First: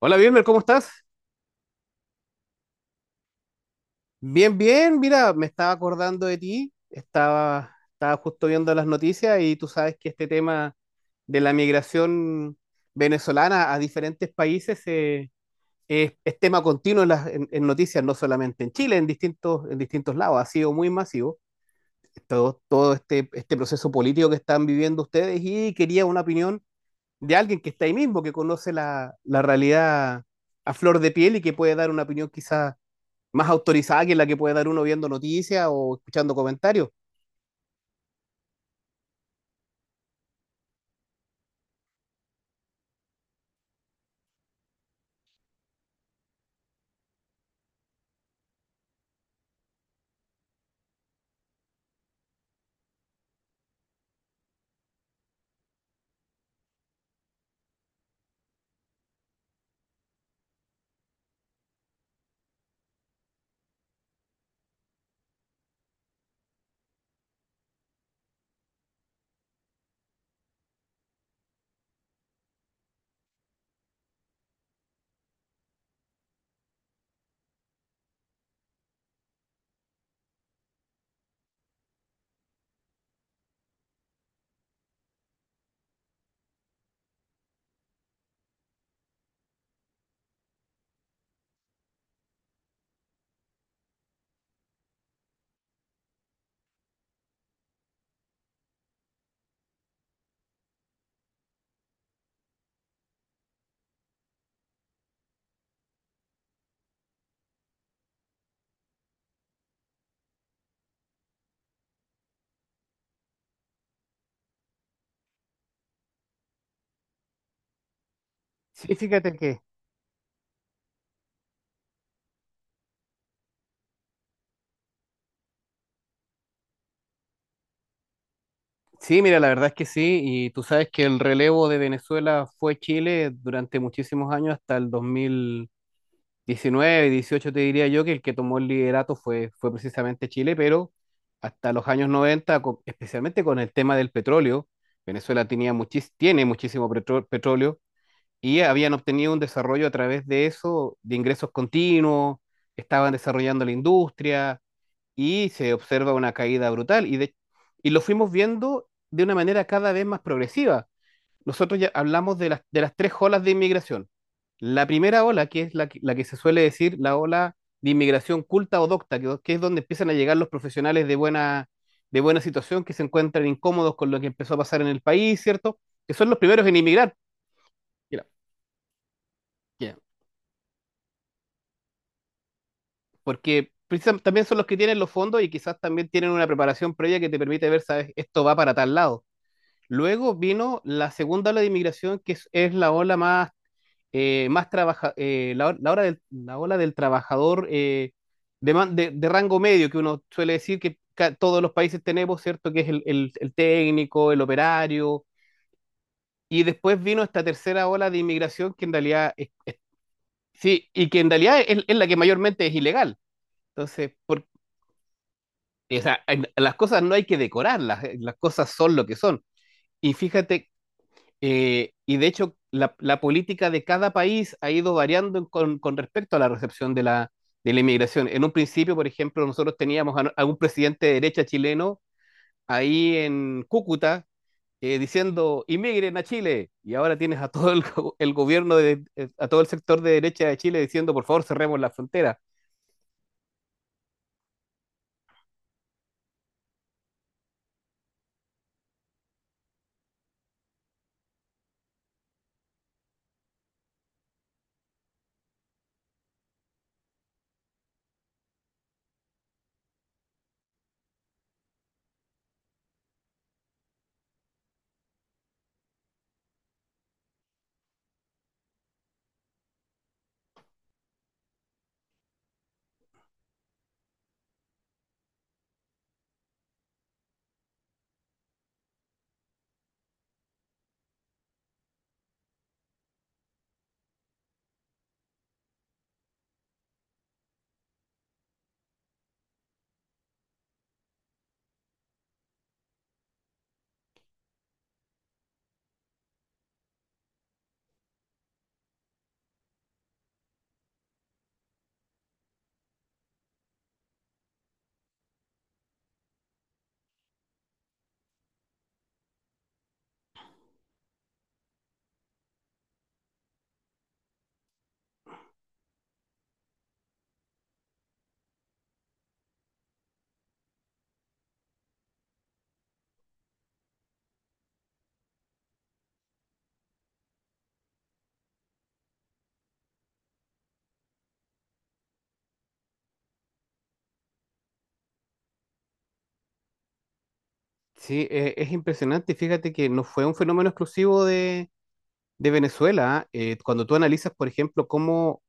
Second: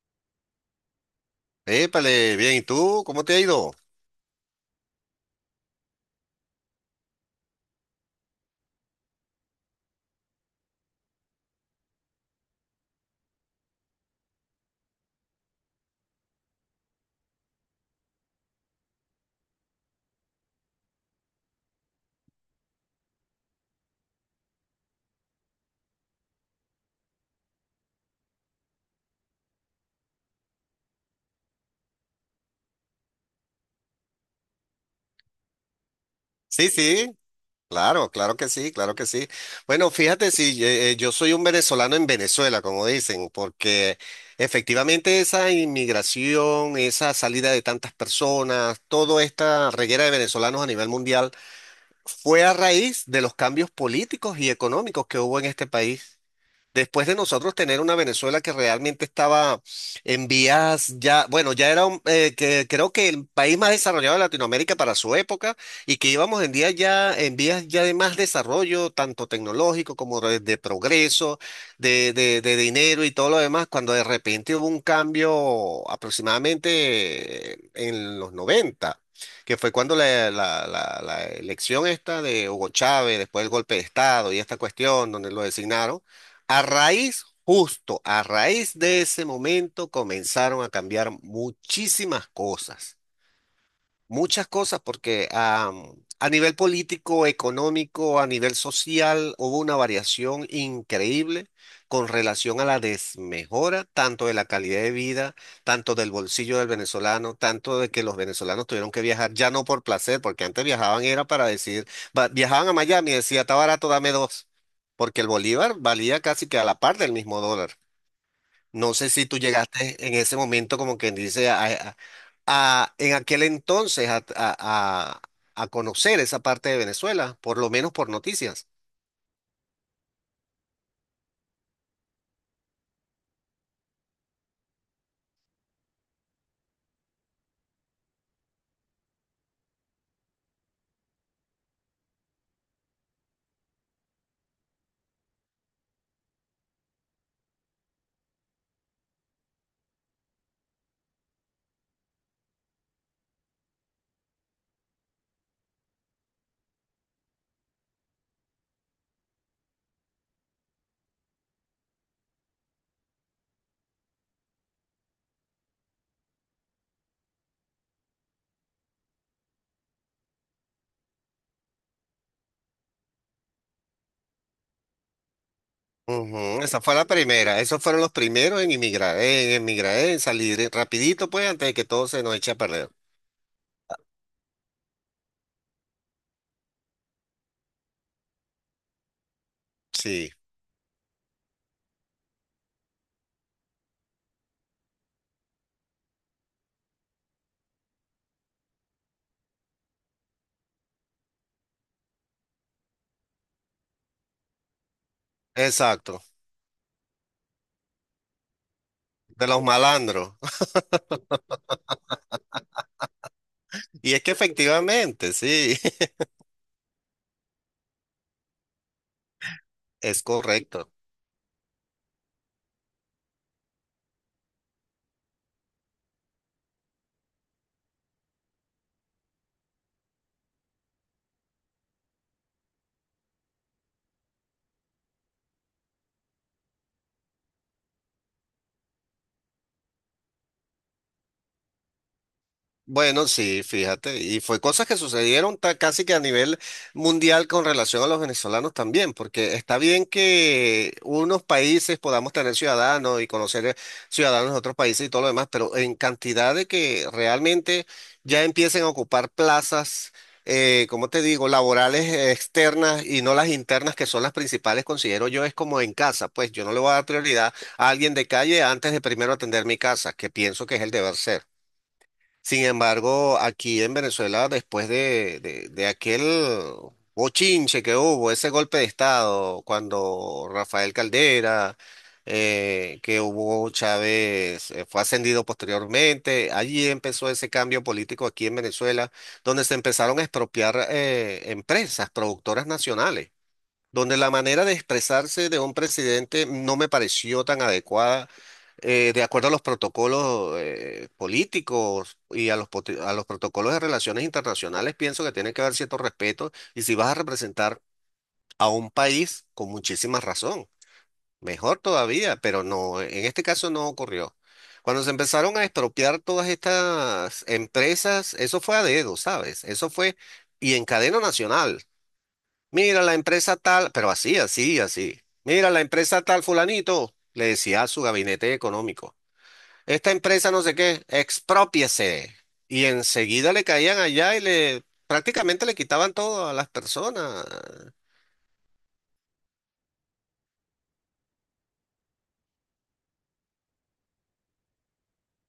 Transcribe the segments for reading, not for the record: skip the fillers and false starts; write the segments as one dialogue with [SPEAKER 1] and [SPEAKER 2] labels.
[SPEAKER 1] Hola, Wilmer, ¿cómo estás?
[SPEAKER 2] Épale, bien, ¿y tú? ¿Cómo te ha ido?
[SPEAKER 1] Bien, bien, mira, me estaba acordando de ti, estaba justo viendo las noticias y tú sabes que este tema de la migración venezolana a diferentes países es tema continuo en, las, en noticias, no solamente en Chile, en distintos lados, ha sido muy masivo todo este proceso político que están viviendo ustedes y quería una opinión de alguien que está ahí mismo, que conoce la realidad a flor de piel y que puede dar una opinión quizás más autorizada que la que puede dar uno viendo noticias o escuchando
[SPEAKER 2] Sí,
[SPEAKER 1] comentarios.
[SPEAKER 2] sí, claro, claro que sí, claro que sí. Bueno, fíjate, si yo soy un venezolano en Venezuela, como dicen, porque efectivamente esa inmigración, esa salida de tantas personas, toda esta reguera de venezolanos a nivel mundial, fue a raíz de los cambios políticos y económicos que hubo en este país. Después de nosotros tener una Venezuela que realmente estaba en vías ya, bueno, ya era un, que creo que el país más desarrollado de Latinoamérica para su época y que íbamos en día ya en vías ya de más desarrollo, tanto tecnológico como de progreso, de dinero y todo lo demás, cuando de repente hubo un cambio aproximadamente en los 90, que fue cuando la elección esta de Hugo Chávez, después del golpe de Estado y esta cuestión donde lo designaron a raíz, justo a raíz de ese momento, comenzaron a cambiar muchísimas cosas. Muchas cosas, porque a nivel político, económico, a nivel social, hubo una variación increíble con relación a la desmejora, tanto de la calidad de vida, tanto del bolsillo del venezolano, tanto de que los venezolanos tuvieron que viajar, ya no por placer, porque antes viajaban era para decir, viajaban a Miami y decía, está barato, dame dos, porque el bolívar valía casi que a la par del mismo dólar.
[SPEAKER 1] Sí,
[SPEAKER 2] No sé si
[SPEAKER 1] fíjate
[SPEAKER 2] tú
[SPEAKER 1] que
[SPEAKER 2] llegaste en ese momento, como quien dice, en aquel entonces a conocer esa parte de Venezuela, por lo menos por noticias.
[SPEAKER 1] sí, mira, la verdad es que sí, y tú sabes que el relevo de Venezuela fue Chile durante muchísimos años, hasta el 2019, 18 te diría yo, que el que tomó el liderato fue precisamente Chile, pero hasta los años 90, especialmente con el tema del petróleo, Venezuela tiene muchísimo petróleo y habían obtenido un desarrollo a través de eso, de ingresos continuos, estaban desarrollando la industria, y se observa una caída brutal. Y lo fuimos viendo de una manera cada vez más progresiva. Nosotros ya hablamos de las, tres olas de inmigración. La primera ola, que es la que se suele decir la ola de inmigración culta o docta, que es donde empiezan a llegar los profesionales de buena situación que se encuentran incómodos con lo que empezó a pasar en el país, ¿cierto? Que son los
[SPEAKER 2] Ujú,
[SPEAKER 1] primeros en
[SPEAKER 2] esa fue la
[SPEAKER 1] inmigrar.
[SPEAKER 2] primera, esos fueron los
[SPEAKER 1] Ya,
[SPEAKER 2] primeros en emigrar, en
[SPEAKER 1] ya.
[SPEAKER 2] emigrar, en salir rapidito, pues, antes de que todo se nos eche a perder.
[SPEAKER 1] Porque también son los que tienen los fondos y quizás también tienen una preparación previa que te permite ver, ¿sabes? Esto va para tal lado.
[SPEAKER 2] Sí,
[SPEAKER 1] Luego vino la segunda ola de inmigración, que es la ola más, más trabaja, la, o- la ola del trabajador de rango medio, que uno suele decir que todos los países tenemos, ¿cierto? Que es el técnico, el operario.
[SPEAKER 2] exacto,
[SPEAKER 1] Y después vino esta tercera ola de inmigración, que en realidad
[SPEAKER 2] de los malandros.
[SPEAKER 1] sí, y que en realidad es la que mayormente es ilegal. Entonces,
[SPEAKER 2] Y es que efectivamente, sí,
[SPEAKER 1] o sea, las cosas no hay que decorarlas, las cosas son lo que son. Y
[SPEAKER 2] es
[SPEAKER 1] fíjate.
[SPEAKER 2] correcto.
[SPEAKER 1] Y de hecho, la política de cada país ha ido variando con, respecto a la recepción de la inmigración. En un principio, por ejemplo, nosotros teníamos a un presidente de derecha chileno ahí en Cúcuta diciendo, inmigren a Chile. Y ahora tienes a todo el gobierno, a todo el sector de derecha de Chile diciendo, por favor, cerremos la frontera.
[SPEAKER 2] Bueno, sí, fíjate, y fue cosas que sucedieron casi que a nivel mundial con relación a los venezolanos también, porque está bien que unos países podamos tener ciudadanos y conocer ciudadanos de otros países y todo lo demás, pero en cantidad de que realmente ya empiecen a ocupar plazas, como te digo, laborales externas y no las internas, que son las principales, considero yo, es como en casa, pues yo no le voy a dar prioridad a alguien de calle antes de primero atender mi casa, que pienso que es el deber ser. Sin embargo, aquí en Venezuela, después de aquel bochinche que hubo, ese golpe de Estado, cuando Rafael Caldera, que Hugo Chávez fue ascendido posteriormente, allí empezó ese cambio político aquí en Venezuela, donde se empezaron a expropiar empresas, productoras nacionales donde la manera de expresarse de un presidente no me pareció tan adecuada, de acuerdo a los protocolos políticos y a los, a los protocolos de relaciones internacionales, pienso que tiene que haber cierto respeto y si vas a representar a un país con muchísima razón, mejor todavía, pero no, en este caso no ocurrió. Cuando se empezaron a expropiar todas estas empresas, eso fue a dedo, ¿sabes? Eso fue y en cadena nacional. Mira, la empresa tal, pero así, así, así. Mira, la empresa tal, fulanito, le decía a su gabinete económico. Esta empresa no sé qué, exprópiese. Y enseguida le caían allá y le prácticamente le quitaban todo a las personas.
[SPEAKER 1] Sí, es impresionante. Fíjate que no fue un fenómeno exclusivo de, Venezuela. ¿Ah? Cuando tú analizas, por ejemplo, cómo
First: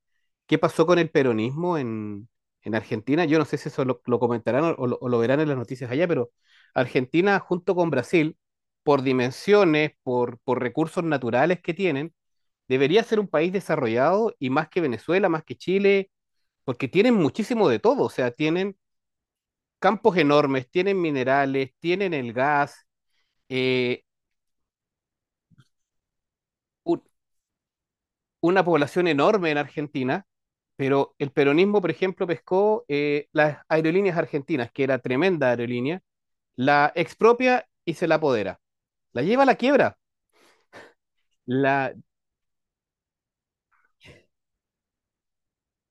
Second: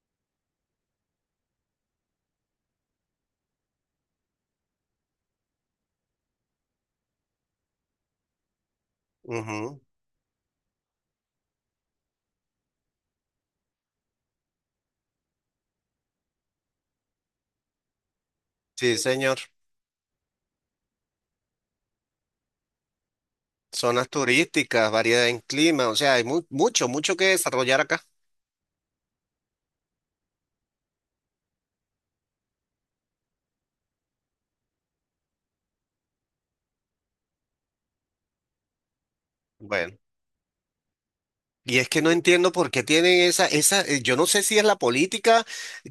[SPEAKER 1] qué pasó con el peronismo en, Argentina. Yo no sé si eso lo comentarán o lo verán en las noticias allá, pero Argentina junto con Brasil, por
[SPEAKER 2] Ujú.
[SPEAKER 1] dimensiones, por recursos naturales que tienen, debería ser un país desarrollado y más que Venezuela, más que Chile, porque tienen muchísimo de todo, o sea, tienen
[SPEAKER 2] Sí, señor.
[SPEAKER 1] campos enormes, tienen minerales, tienen el gas, eh,
[SPEAKER 2] Zonas turísticas, variedad en clima, o sea, hay mucho,
[SPEAKER 1] u-
[SPEAKER 2] mucho que desarrollar acá.
[SPEAKER 1] una población enorme en Argentina, pero el peronismo, por ejemplo, pescó las aerolíneas argentinas, que era tremenda aerolínea, la expropia y se la apodera. La lleva a la quiebra.
[SPEAKER 2] Bueno. Y es
[SPEAKER 1] La...
[SPEAKER 2] que no entiendo por qué tienen esa, esa, yo no sé si es la política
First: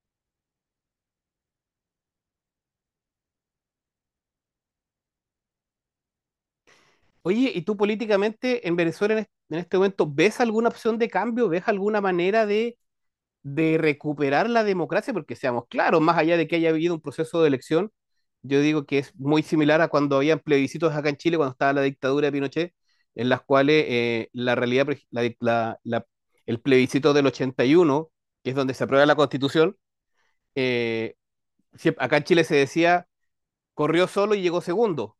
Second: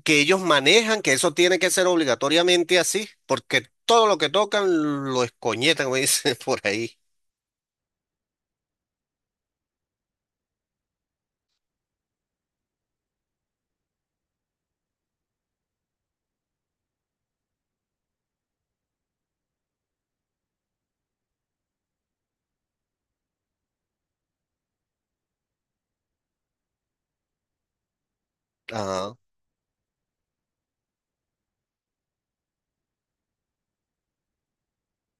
[SPEAKER 2] que ellos manejan, que eso tiene que ser obligatoriamente así, porque todo lo que tocan lo escoñetan, como dicen por ahí.
[SPEAKER 1] Oye, ¿y tú políticamente en Venezuela en este momento ves alguna opción de cambio? ¿Ves alguna manera de recuperar la democracia, porque seamos claros, más allá de que haya habido un proceso de elección, yo digo que es muy similar a cuando había plebiscitos acá en Chile, cuando estaba la dictadura de Pinochet, en las cuales la realidad, la, el plebiscito del 81, que es donde se aprueba la
[SPEAKER 2] Ajá.
[SPEAKER 1] constitución, eh, acá en Chile se decía, corrió solo y llegó segundo.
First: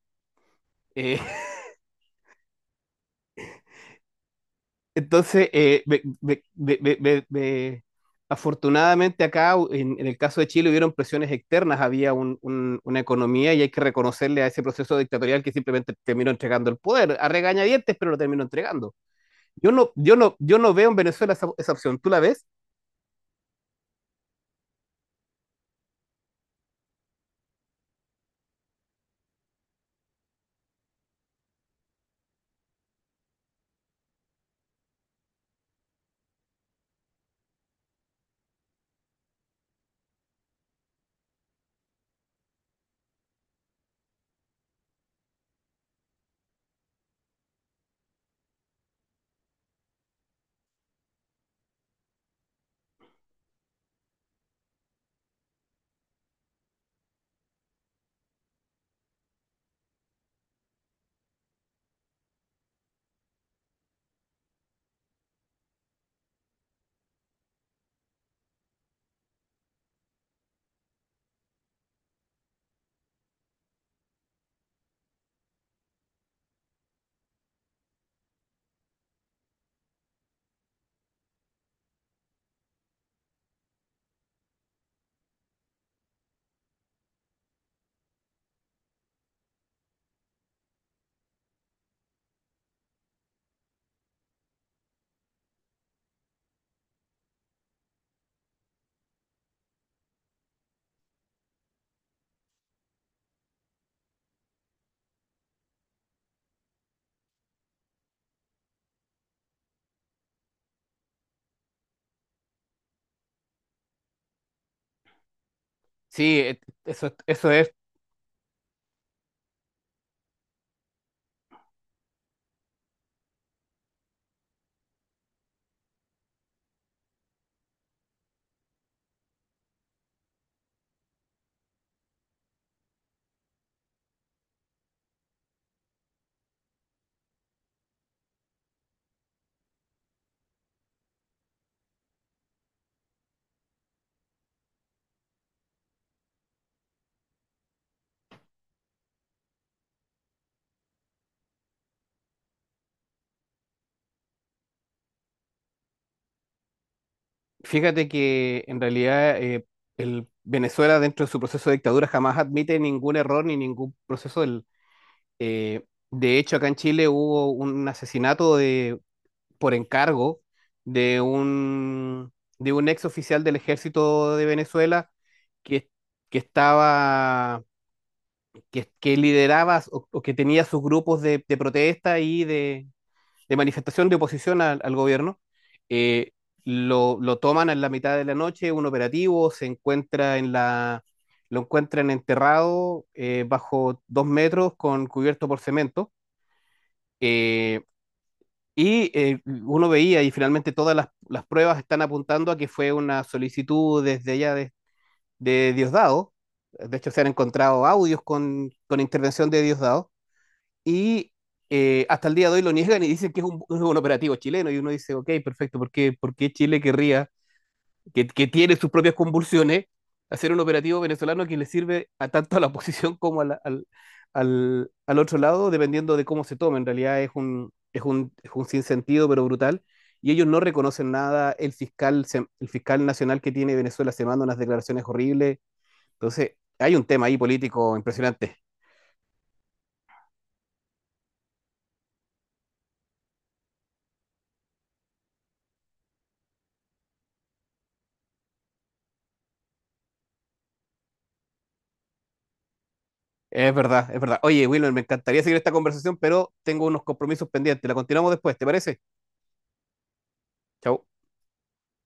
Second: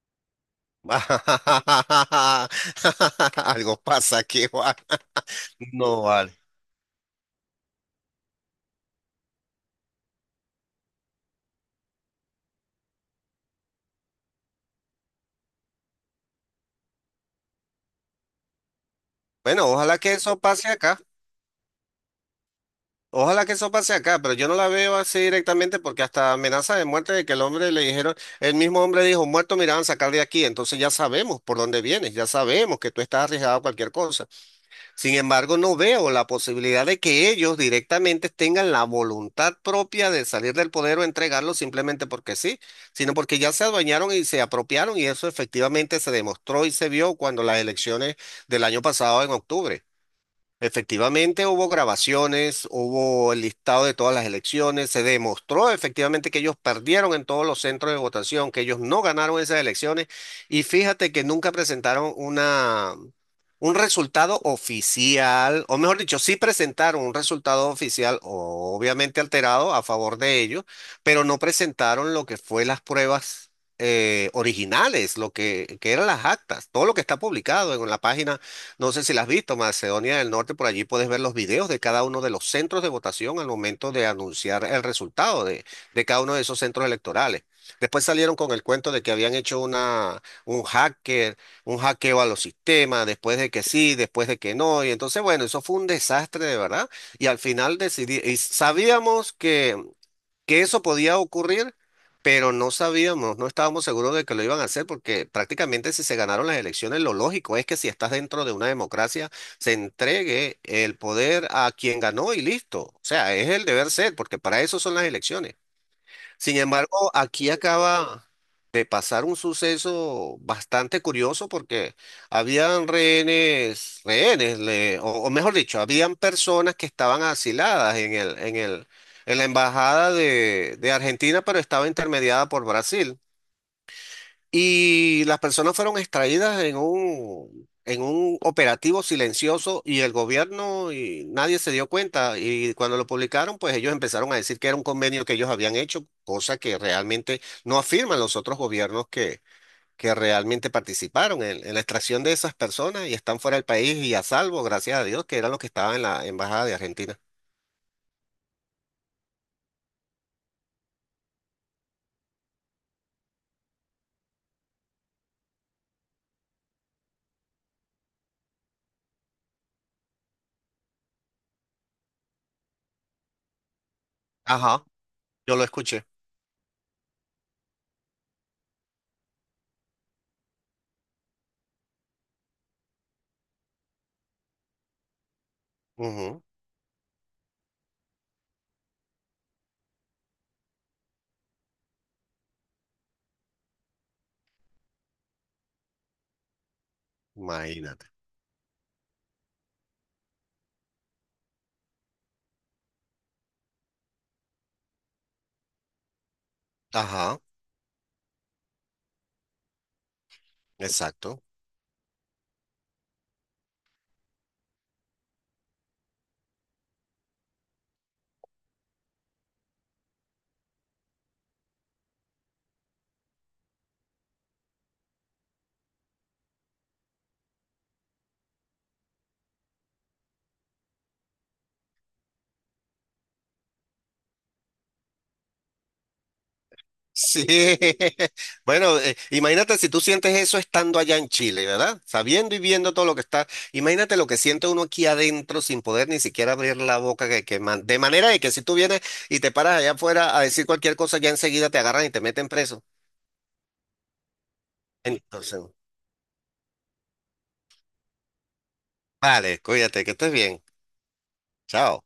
[SPEAKER 1] Eh,
[SPEAKER 2] Algo pasa aquí, Juan.
[SPEAKER 1] Entonces,
[SPEAKER 2] No vale.
[SPEAKER 1] afortunadamente acá, en el caso de Chile, hubieron presiones externas, había una economía y hay que reconocerle a ese proceso dictatorial que simplemente terminó entregando el poder, a regañadientes, pero lo terminó entregando.
[SPEAKER 2] Bueno,
[SPEAKER 1] Yo no,
[SPEAKER 2] ojalá que
[SPEAKER 1] yo no,
[SPEAKER 2] eso
[SPEAKER 1] yo
[SPEAKER 2] pase
[SPEAKER 1] no veo en
[SPEAKER 2] acá.
[SPEAKER 1] Venezuela esa, opción. ¿Tú la ves?
[SPEAKER 2] Ojalá que eso pase acá, pero yo no la veo así directamente porque hasta amenaza de muerte de que el hombre le dijeron, el mismo hombre dijo, muerto me irán a sacar de aquí, entonces ya sabemos por dónde vienes, ya sabemos que tú estás arriesgado a cualquier cosa. Sin embargo, no veo la posibilidad de que ellos directamente tengan la voluntad propia de salir del poder o entregarlo simplemente porque sí, sino porque ya se adueñaron y se apropiaron y eso efectivamente se demostró y se vio cuando las elecciones del año pasado en octubre. Efectivamente hubo grabaciones, hubo el listado de todas las elecciones, se demostró efectivamente que ellos perdieron en todos los centros de votación, que ellos no ganaron esas elecciones y fíjate que nunca presentaron una, un resultado oficial, o mejor dicho, sí presentaron un resultado oficial obviamente alterado a favor de ellos, pero no presentaron lo que fue las pruebas originales, lo que eran las actas, todo lo que está publicado en la página no sé si las has visto, Macedonia del Norte, por allí puedes ver los videos de cada uno de los centros de votación al momento de anunciar el resultado de cada uno de esos centros electorales. Después salieron con el cuento de que habían hecho una, un hacker, un hackeo a los sistemas, después de que sí, después de que no. Y entonces, bueno, eso fue un desastre de verdad. Y al final decidí, y sabíamos que eso podía ocurrir, pero no sabíamos, no estábamos seguros de que lo iban a hacer, porque prácticamente si se ganaron las elecciones, lo lógico es que si estás dentro de una democracia, se entregue el poder a quien ganó y listo. O sea, es el deber ser, porque para eso son las elecciones.
[SPEAKER 1] Sí,
[SPEAKER 2] Sin embargo,
[SPEAKER 1] eso, eso,
[SPEAKER 2] aquí
[SPEAKER 1] es.
[SPEAKER 2] acaba de pasar un suceso bastante curioso porque habían rehenes, rehenes, o mejor dicho, habían personas que estaban asiladas en el, en el, en la embajada de Argentina, pero estaba intermediada por Brasil. Y las personas fueron extraídas en un operativo silencioso y el gobierno y nadie se dio cuenta. Y cuando lo publicaron, pues ellos empezaron a decir que era un convenio que ellos habían hecho, cosa que realmente no afirman los otros gobiernos que realmente participaron en la extracción de esas personas y están fuera del país y a salvo, gracias a Dios, que eran los que estaban en la embajada de Argentina.
[SPEAKER 1] Fíjate que en realidad el Venezuela dentro de su proceso de dictadura jamás admite ningún error ni ningún proceso. Eh, de hecho, acá en Chile hubo un asesinato de, por encargo de un, de un, ex oficial del ejército de
[SPEAKER 2] Ajá,
[SPEAKER 1] Venezuela
[SPEAKER 2] yo lo
[SPEAKER 1] que,
[SPEAKER 2] escuché.
[SPEAKER 1] que estaba, que lideraba o que tenía sus grupos de, protesta y de manifestación de oposición al gobierno. Eh,
[SPEAKER 2] Ujú.
[SPEAKER 1] lo toman en la mitad de la noche, un operativo, se encuentra en la, lo encuentran enterrado bajo 2 metros con cubierto por cemento eh,
[SPEAKER 2] Imagínate.
[SPEAKER 1] y uno veía, y finalmente todas las, pruebas están apuntando a que fue una solicitud desde allá de, Diosdado. De hecho, se han
[SPEAKER 2] Ajá,
[SPEAKER 1] encontrado audios con intervención de Diosdado. Y
[SPEAKER 2] exacto.
[SPEAKER 1] Hasta el día de hoy lo niegan y dicen que es un, operativo chileno. Y uno dice, ok, perfecto, ¿por qué Chile querría que tiene sus propias convulsiones, hacer un operativo venezolano que le sirve a tanto a la oposición como a al otro lado, dependiendo de cómo se tome. En realidad es un sinsentido, pero brutal. Y ellos no reconocen nada. El fiscal nacional que tiene Venezuela se manda unas declaraciones horribles. Entonces, hay un tema ahí
[SPEAKER 2] Sí,
[SPEAKER 1] político impresionante.
[SPEAKER 2] bueno, imagínate si tú sientes eso estando allá en Chile, ¿verdad? Sabiendo y viendo todo lo que está, imagínate lo que siente uno aquí adentro sin poder ni siquiera abrir la boca, que de manera de que si tú vienes y te paras allá afuera a decir cualquier cosa, ya enseguida te agarran y te meten preso.
[SPEAKER 1] Es verdad, es verdad. Oye, Wilmer, me encantaría seguir
[SPEAKER 2] Entonces,
[SPEAKER 1] esta conversación, pero tengo unos compromisos pendientes. La continuamos después, ¿te parece?
[SPEAKER 2] vale, cuídate, que estés bien.
[SPEAKER 1] Chau.
[SPEAKER 2] Chao.